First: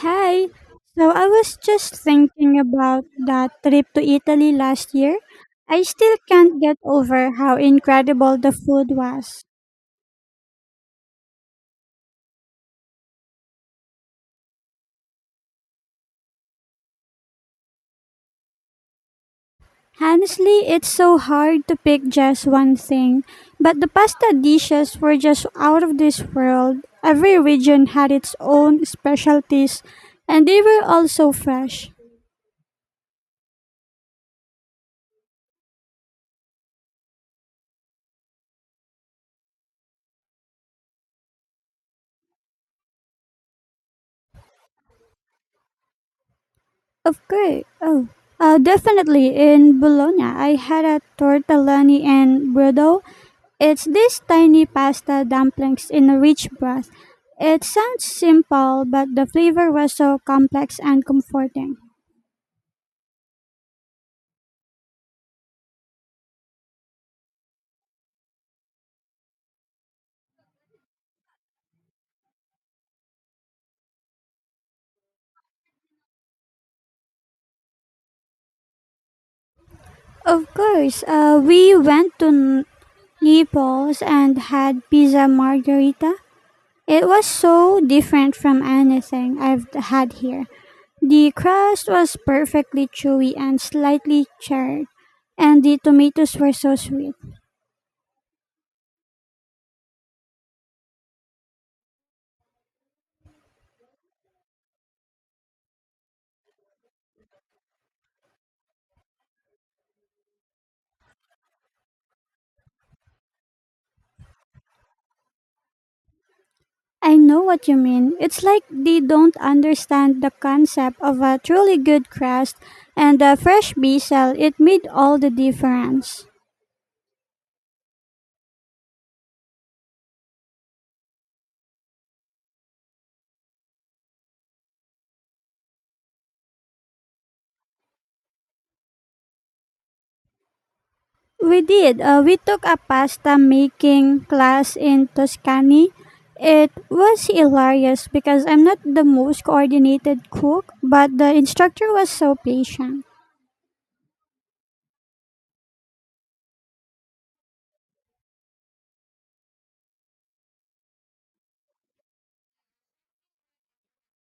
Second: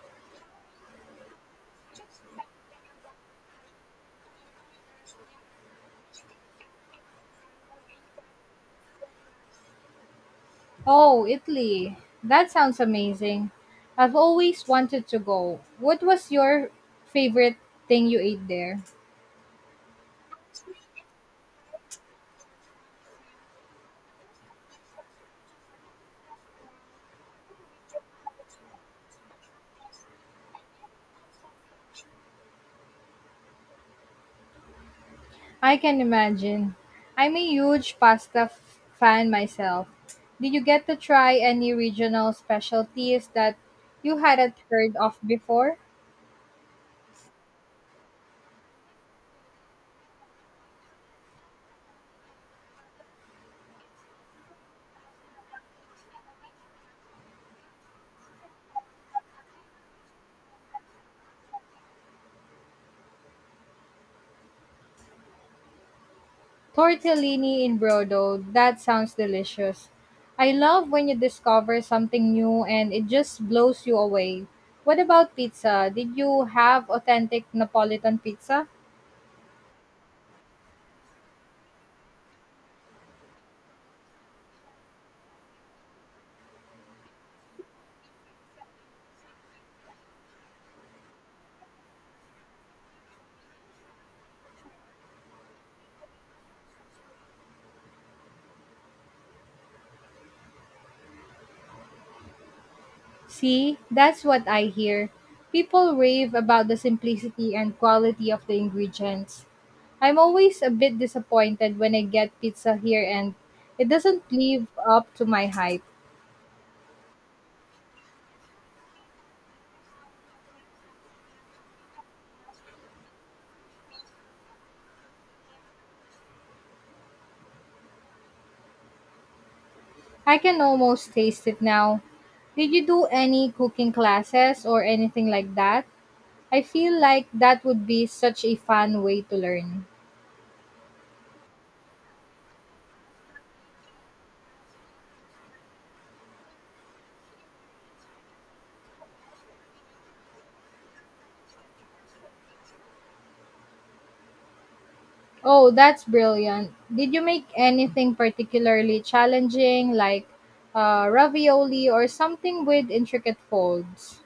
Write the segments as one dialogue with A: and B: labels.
A: Hi. So I was just thinking about that trip to Italy last year. I still can't get over how incredible the food was.
B: Oh, Italy. That sounds amazing. I've always wanted to go. What was your favorite thing you ate there?
A: Honestly, it's so hard to pick just one thing, but the pasta dishes were just out of this world. Every region had its own specialties, and they were all so fresh.
B: I can imagine. I'm a huge fan myself. Did you get to try any regional specialties that you hadn't heard of before?
A: Of course. Oh, definitely in Bologna. I had a tortellini and brodo. It's these tiny pasta dumplings in a rich broth. It sounds simple, but the flavor was so complex and comforting.
B: Tortellini in brodo, that sounds delicious. I love when you discover something new and it just blows you away. What about pizza? Did you have authentic Napolitan pizza?
A: Of course, we went to Naples and had pizza margherita. It was so different from anything I've had here. The crust was perfectly chewy and slightly charred, and the tomatoes were so sweet.
B: See, that's what I hear. People rave about the simplicity and quality of the ingredients. I'm always a bit disappointed when I get pizza here and it doesn't live up to my hype.
A: I know what you mean. It's like they don't understand the concept of a truly good crust, and the fresh basil, it made all the difference.
B: I can almost taste it now. Did you do any cooking classes or anything like that? I feel like that would be such a fun way to learn.
A: We did. We took a pasta making class in Tuscany. It was hilarious because I'm not the most coordinated cook, but the instructor was so patient.
B: Oh, that's brilliant. Did you make anything particularly challenging, like ravioli or something with intricate folds?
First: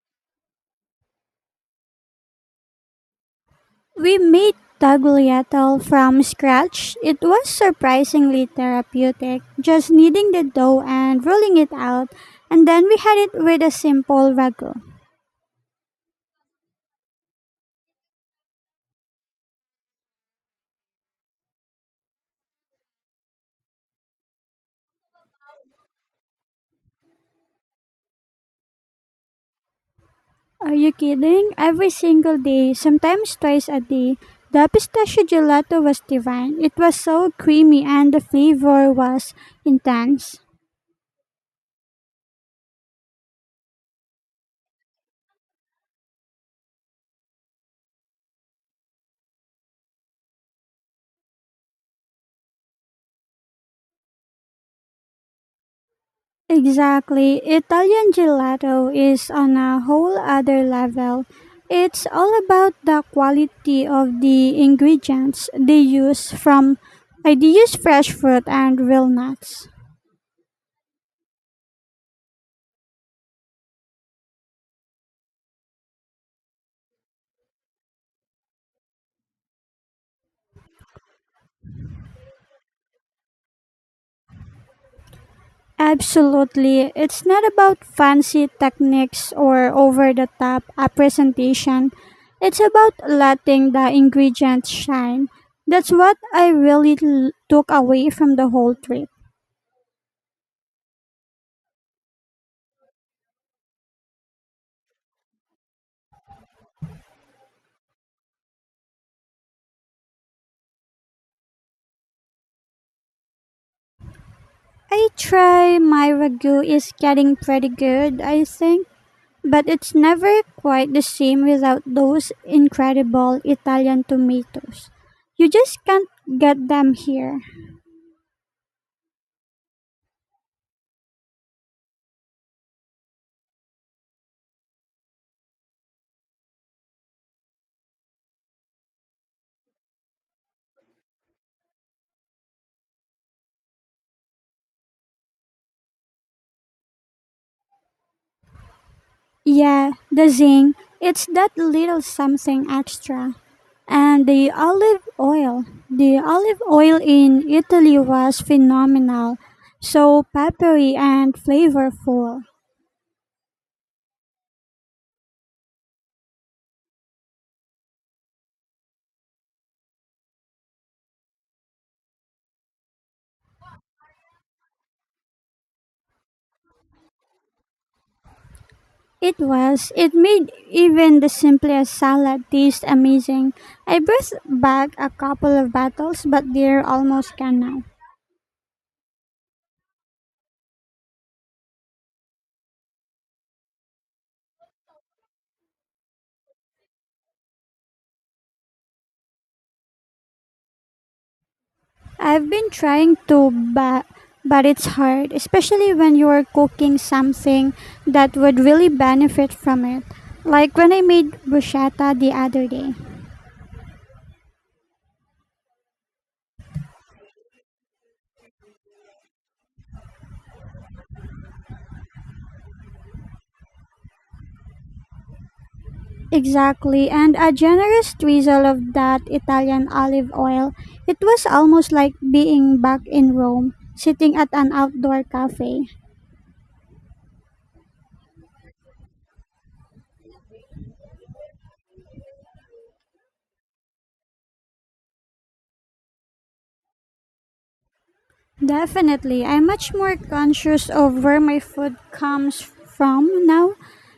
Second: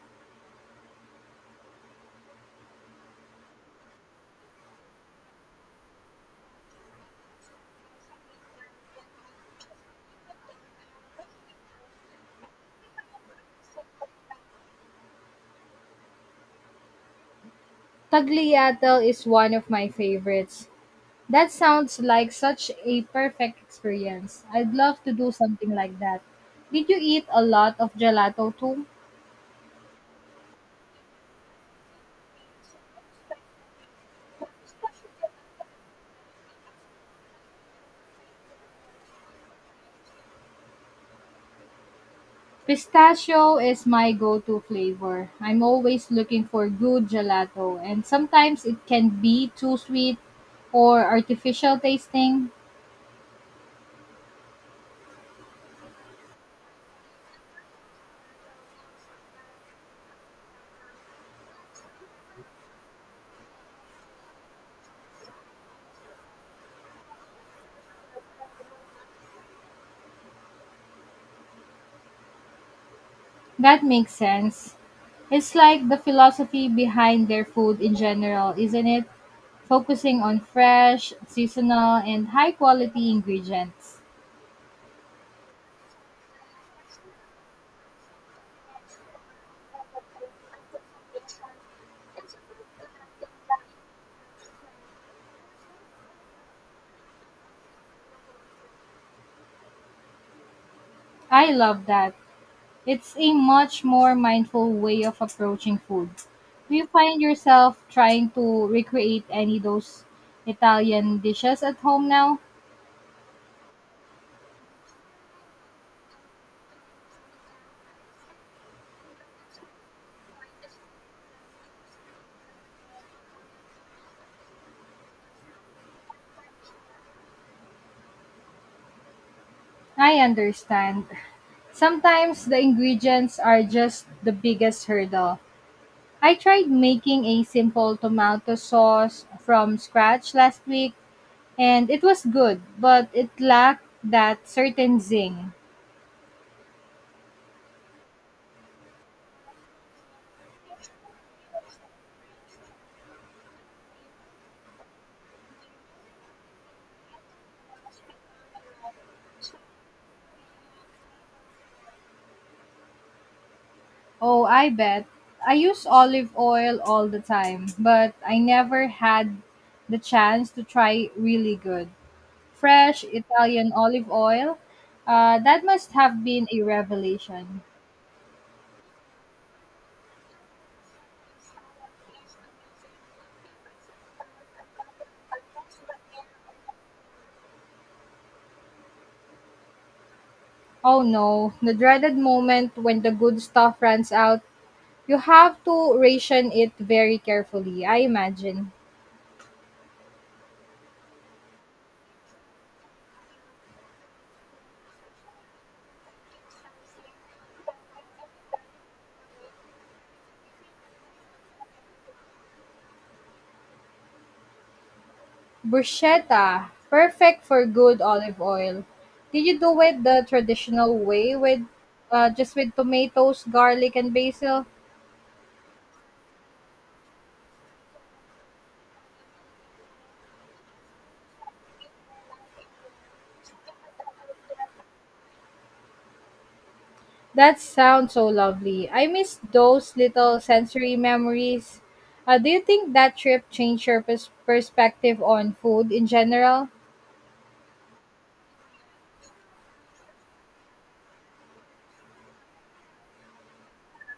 A: We made tagliatelle from scratch. It was surprisingly therapeutic, just kneading the dough and rolling it out, and then we had it with a simple ragu.
B: Tagliatelle is one of my favorites. That sounds like such a perfect experience. I'd love to do something like that. Did you eat a lot of gelato too?
A: Are you kidding? Every single day, sometimes twice a day, the pistachio gelato was divine. It was so creamy and the flavor was intense.
B: Pistachio is my go-to flavor. I'm always looking for good gelato, and sometimes it can be too sweet or artificial tasting.
A: Exactly. Italian gelato is on a whole other level. It's all about the quality of the ingredients they use from I they use fresh fruit and real nuts.
B: That makes sense. It's like the philosophy behind their food in general, isn't it? Focusing on fresh, seasonal, and high quality ingredients.
A: Absolutely. It's not about fancy techniques or over the top a presentation. It's about letting the ingredients shine. That's what I really took away from the whole trip.
B: I love that. It's a much more mindful way of approaching food. Do you find yourself trying to recreate any of those Italian dishes at home now?
A: I try, my ragu is getting pretty good, I think, but it's never quite the same without those incredible Italian tomatoes. You just can't get them here.
B: I understand. Sometimes the ingredients are just the biggest hurdle. I tried making a simple tomato sauce from scratch last week and it was good, but it lacked that certain zing.
A: Yeah, the zing, it's that little something extra. And the olive oil. The olive oil in Italy was phenomenal, so peppery and flavorful.
B: Oh, I bet. I use olive oil all the time, but I never had the chance to try really good, fresh Italian olive oil. That must have been a revelation.
A: It was. It made even the simplest salad taste amazing. I burst back a couple of bottles, but they're almost gone now.
B: Oh no, the dreaded moment when the good stuff runs out. You have to ration it very carefully, I imagine.
A: I've been trying to, but it's hard, especially when you are cooking something that would really benefit from it. Like when I made bruschetta the other day.
B: Bruschetta, perfect for good olive oil. Did you do it the traditional way with just with tomatoes, garlic, and basil?
A: Exactly, and a generous drizzle of that Italian olive oil. It was almost like being back in Rome, sitting at an outdoor cafe.
B: That sounds so lovely. I miss those little sensory memories. Do you think that trip changed your perspective on food in general?
A: Definitely. I'm much more conscious of where my food comes from now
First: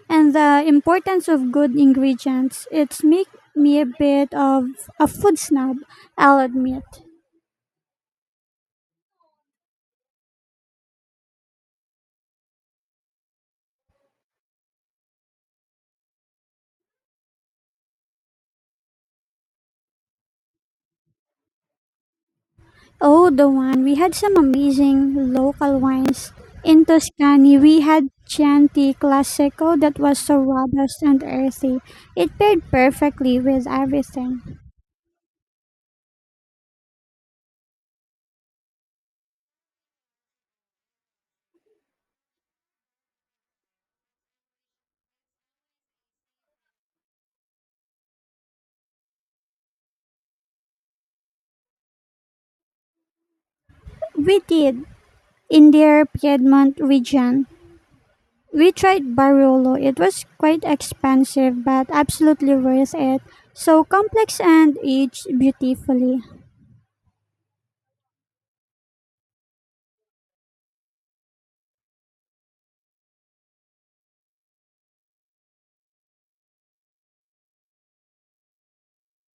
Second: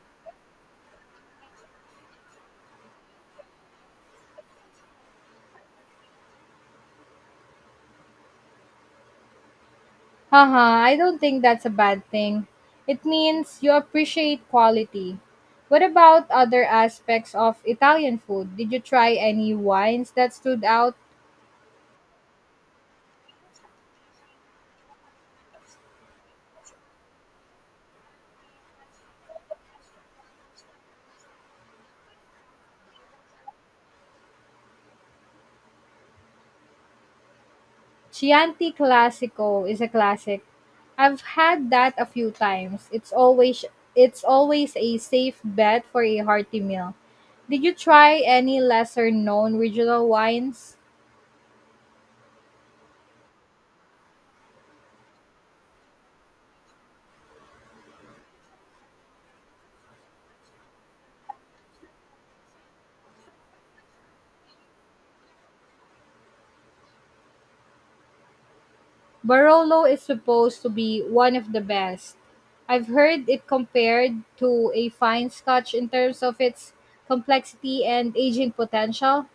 A: and the importance of good ingredients. It's make me a bit of a food snob, I'll admit.
B: Haha, I don't think that's a bad thing. It means you appreciate quality. What about other aspects of Italian food? Did you try any wines that stood out?
A: Oh, the one. We had some amazing local wines. In Tuscany, we had Chianti Classico that was so robust and earthy. It paired perfectly with everything.
B: Chianti Classico is a classic. I've had that a few times. It's always a safe bet for a hearty meal. Did you try any lesser known regional wines?
A: We did, in their Piedmont region. We tried Barolo. It was quite expensive, but absolutely worth it. So complex and aged beautifully.
B: Barolo is supposed to be one of the best. I've heard it compared to a fine scotch in terms of its complexity and aging potential.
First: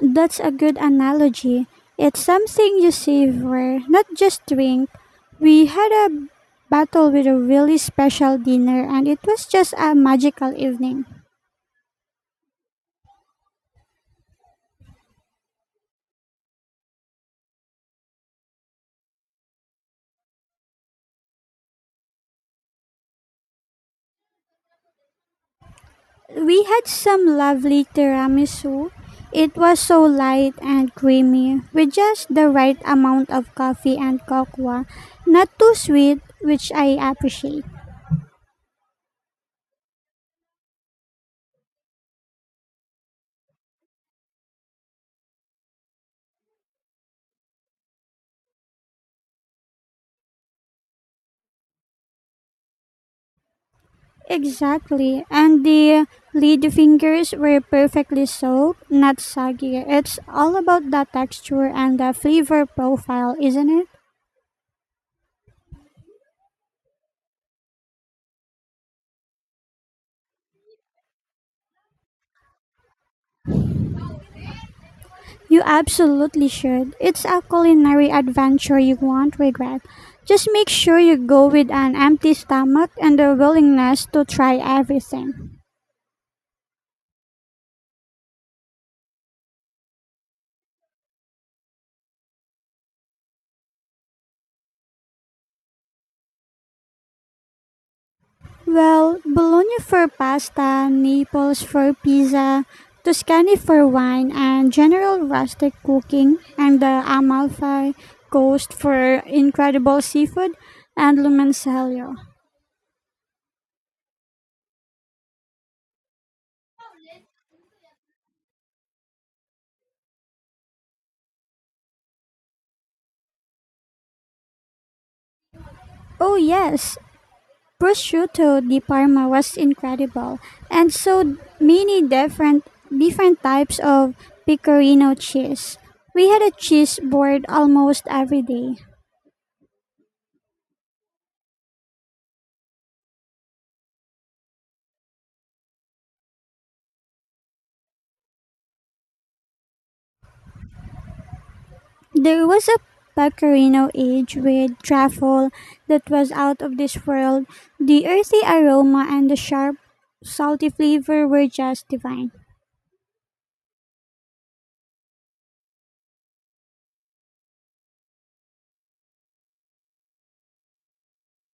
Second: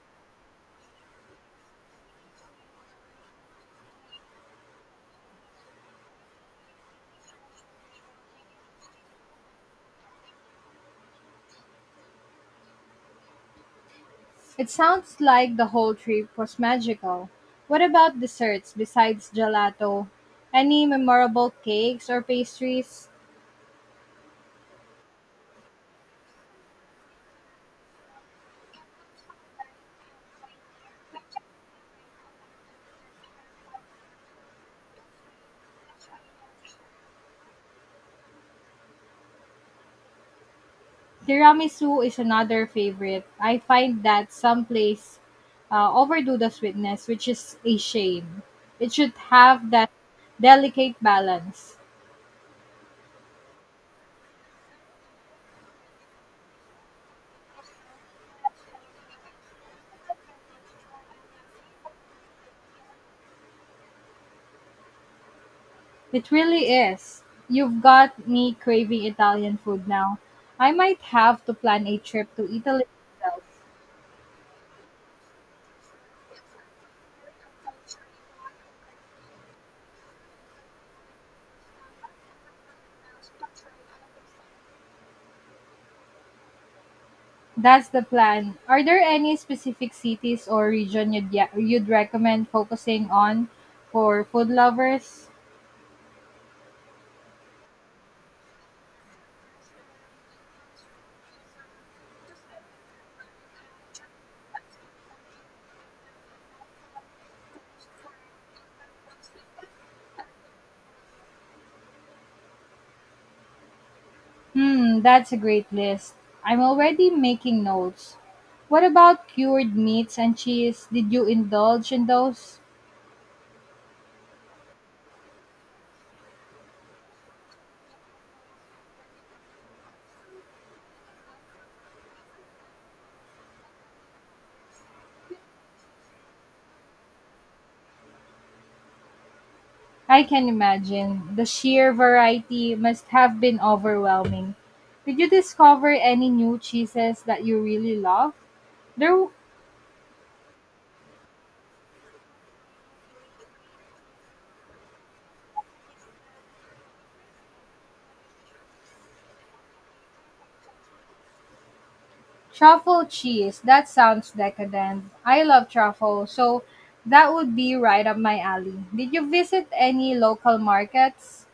A: That's a good analogy. It's something you savor, not just drink. We had a battle with a really special dinner, and it was just a magical evening.
B: It sounds like the whole trip was magical. What about desserts besides gelato? Any memorable cakes or pastries?
A: We had some lovely tiramisu. It was so light and creamy, with just the right amount of coffee and cocoa, not too sweet, which I appreciate.
B: Tiramisu is another favorite. I find that some place overdo the sweetness, which is a shame. It should have that delicate balance.
A: Exactly, and the lid fingers were perfectly soaked, not soggy. It's all about the texture and the flavor profile, isn't it?
B: It really is. You've got me craving Italian food now. I might have to plan a trip to Italy myself.
A: You absolutely should. It's a culinary adventure you won't regret. Just make sure you go with an empty stomach and a willingness to try everything.
B: That's the plan. Are there any specific cities or region you'd recommend focusing on for food lovers?
A: Well, Bologna for pasta, Naples for pizza, Tuscany for wine, and general rustic cooking, and the Amalfi Coast for incredible seafood, and Lumencello.
B: Hmm, that's a great list. I'm already making notes. What about cured meats and cheese? Did you indulge in those?
A: Oh, yes, prosciutto di Parma was incredible, and so many different types of pecorino cheese. We had a cheese board almost every day.
B: I can imagine. The sheer variety must have been overwhelming. Did you discover any new cheeses that you really love? There
A: There was a pecorino aged with truffle that was out of this world. The earthy aroma and the sharp, salty flavor were just divine.
B: Truffle cheese, that sounds decadent. I love truffle, so that would be right up my alley. Did you visit any local markets?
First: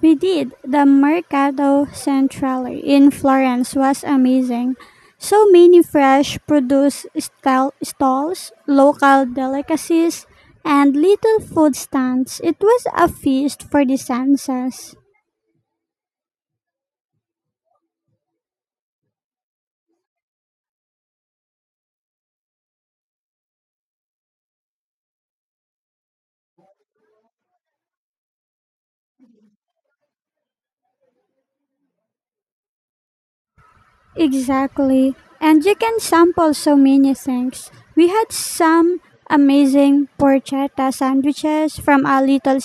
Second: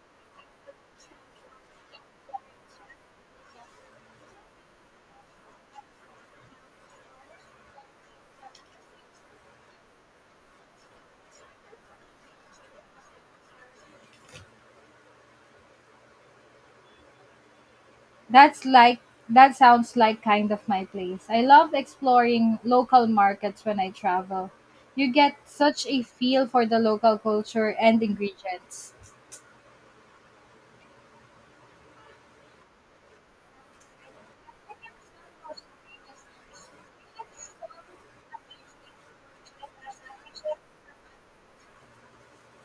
A: We did. The Mercato Centrale in Florence was amazing. So many fresh stalls, local delicacies, and little food stands. It was a feast for the senses.
B: That's like that sounds like kind of my place. I love exploring local markets when I travel. You get such a feel for the local culture and ingredients.
A: Exactly. And you can sample so many things. We had some amazing porchetta sandwiches from a little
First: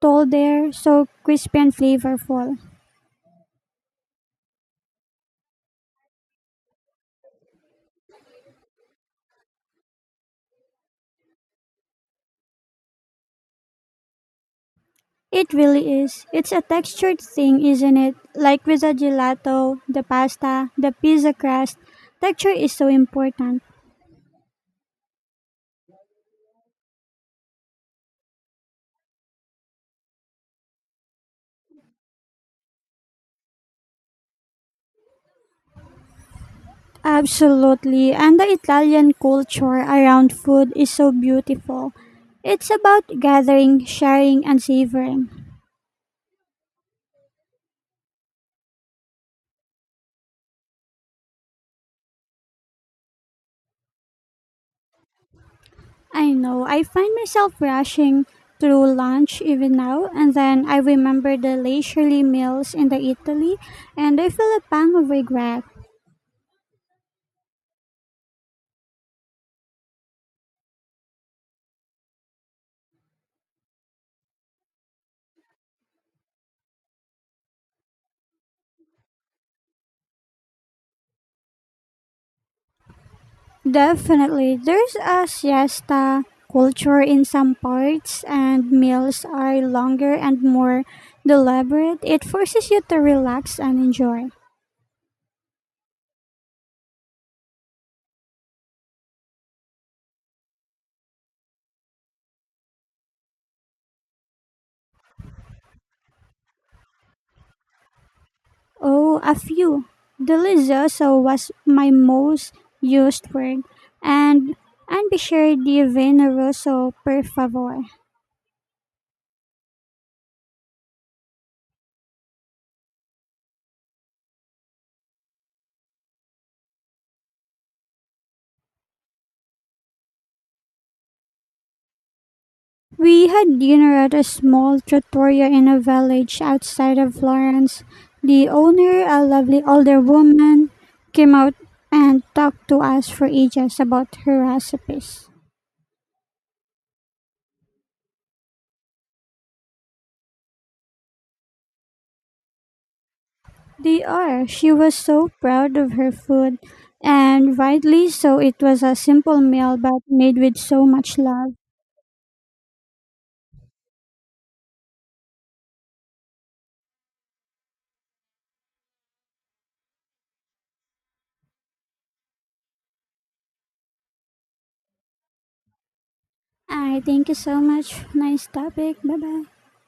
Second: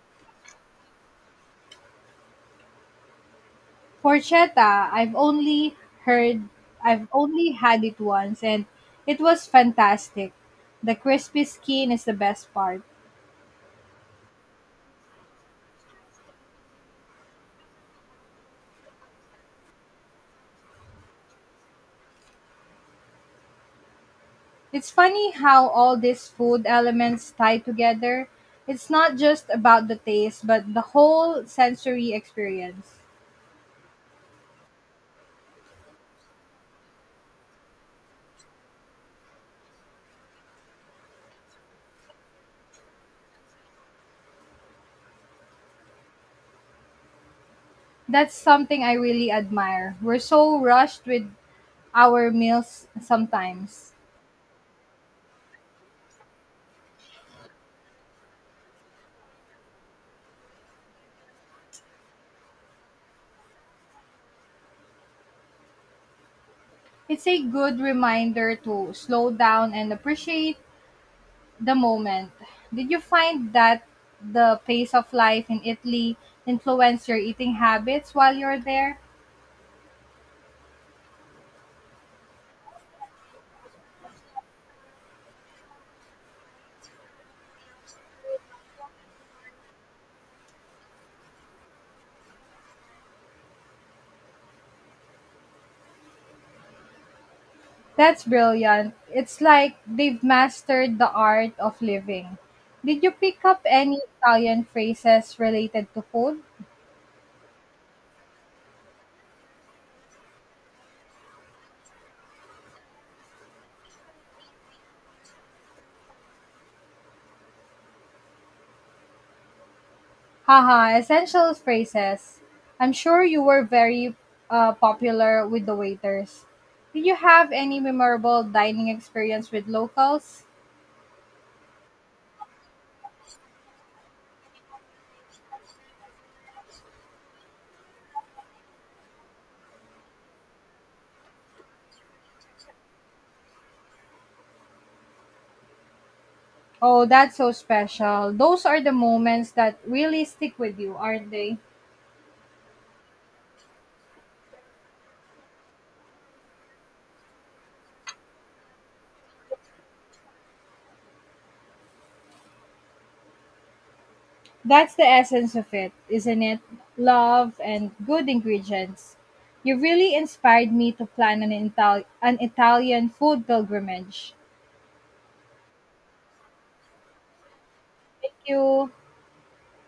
A: stall there, so crispy and flavorful.
B: Porchetta, heard I've only had it once and it was fantastic. The crispy skin is the best part.
A: It really is. It's a textured thing, isn't it? Like with the gelato, the pasta, the pizza crust, texture is so important.
B: It's funny how all these food elements tie together. It's not just about the taste, but the whole sensory experience.
A: Absolutely. And the Italian culture around food is so beautiful. It's about gathering, sharing, and savoring.
B: That's something I really admire. We're so rushed with our meals sometimes.
A: I know, I find myself rushing through lunch even now, and then I remember the leisurely meals in the Italy, and I feel a pang of regret.
B: It's a good reminder to slow down and appreciate the moment. Did you find that the pace of life in Italy influenced your eating habits while you're there?
A: Definitely. There's a siesta culture in some parts, and meals are longer and more deliberate. It forces you to relax and enjoy.
B: That's brilliant. It's like they've mastered the art of living. Did you pick up any Italian phrases related to food?
A: Oh, a few. Delicioso was my most used word, and be sure di veneroso, per favor.
B: Haha, essential phrases. I'm sure you were very popular with the waiters. Did you have any memorable dining experience with locals?
A: We had dinner at a small trattoria in a village outside of Florence. The owner, a lovely older woman, came out and talked to us for ages about her recipes.
B: Oh, that's so special. Those are the moments that really stick with you, aren't they?
A: They are. She was so proud of her food, and rightly so. It was a simple meal but made with so much love.
B: That's the essence of it, isn't it? Love and good ingredients. You really inspired me to plan an Italian food pilgrimage.
A: I thank you so much.
B: Thank
A: Nice
B: you.
A: topic. Bye bye.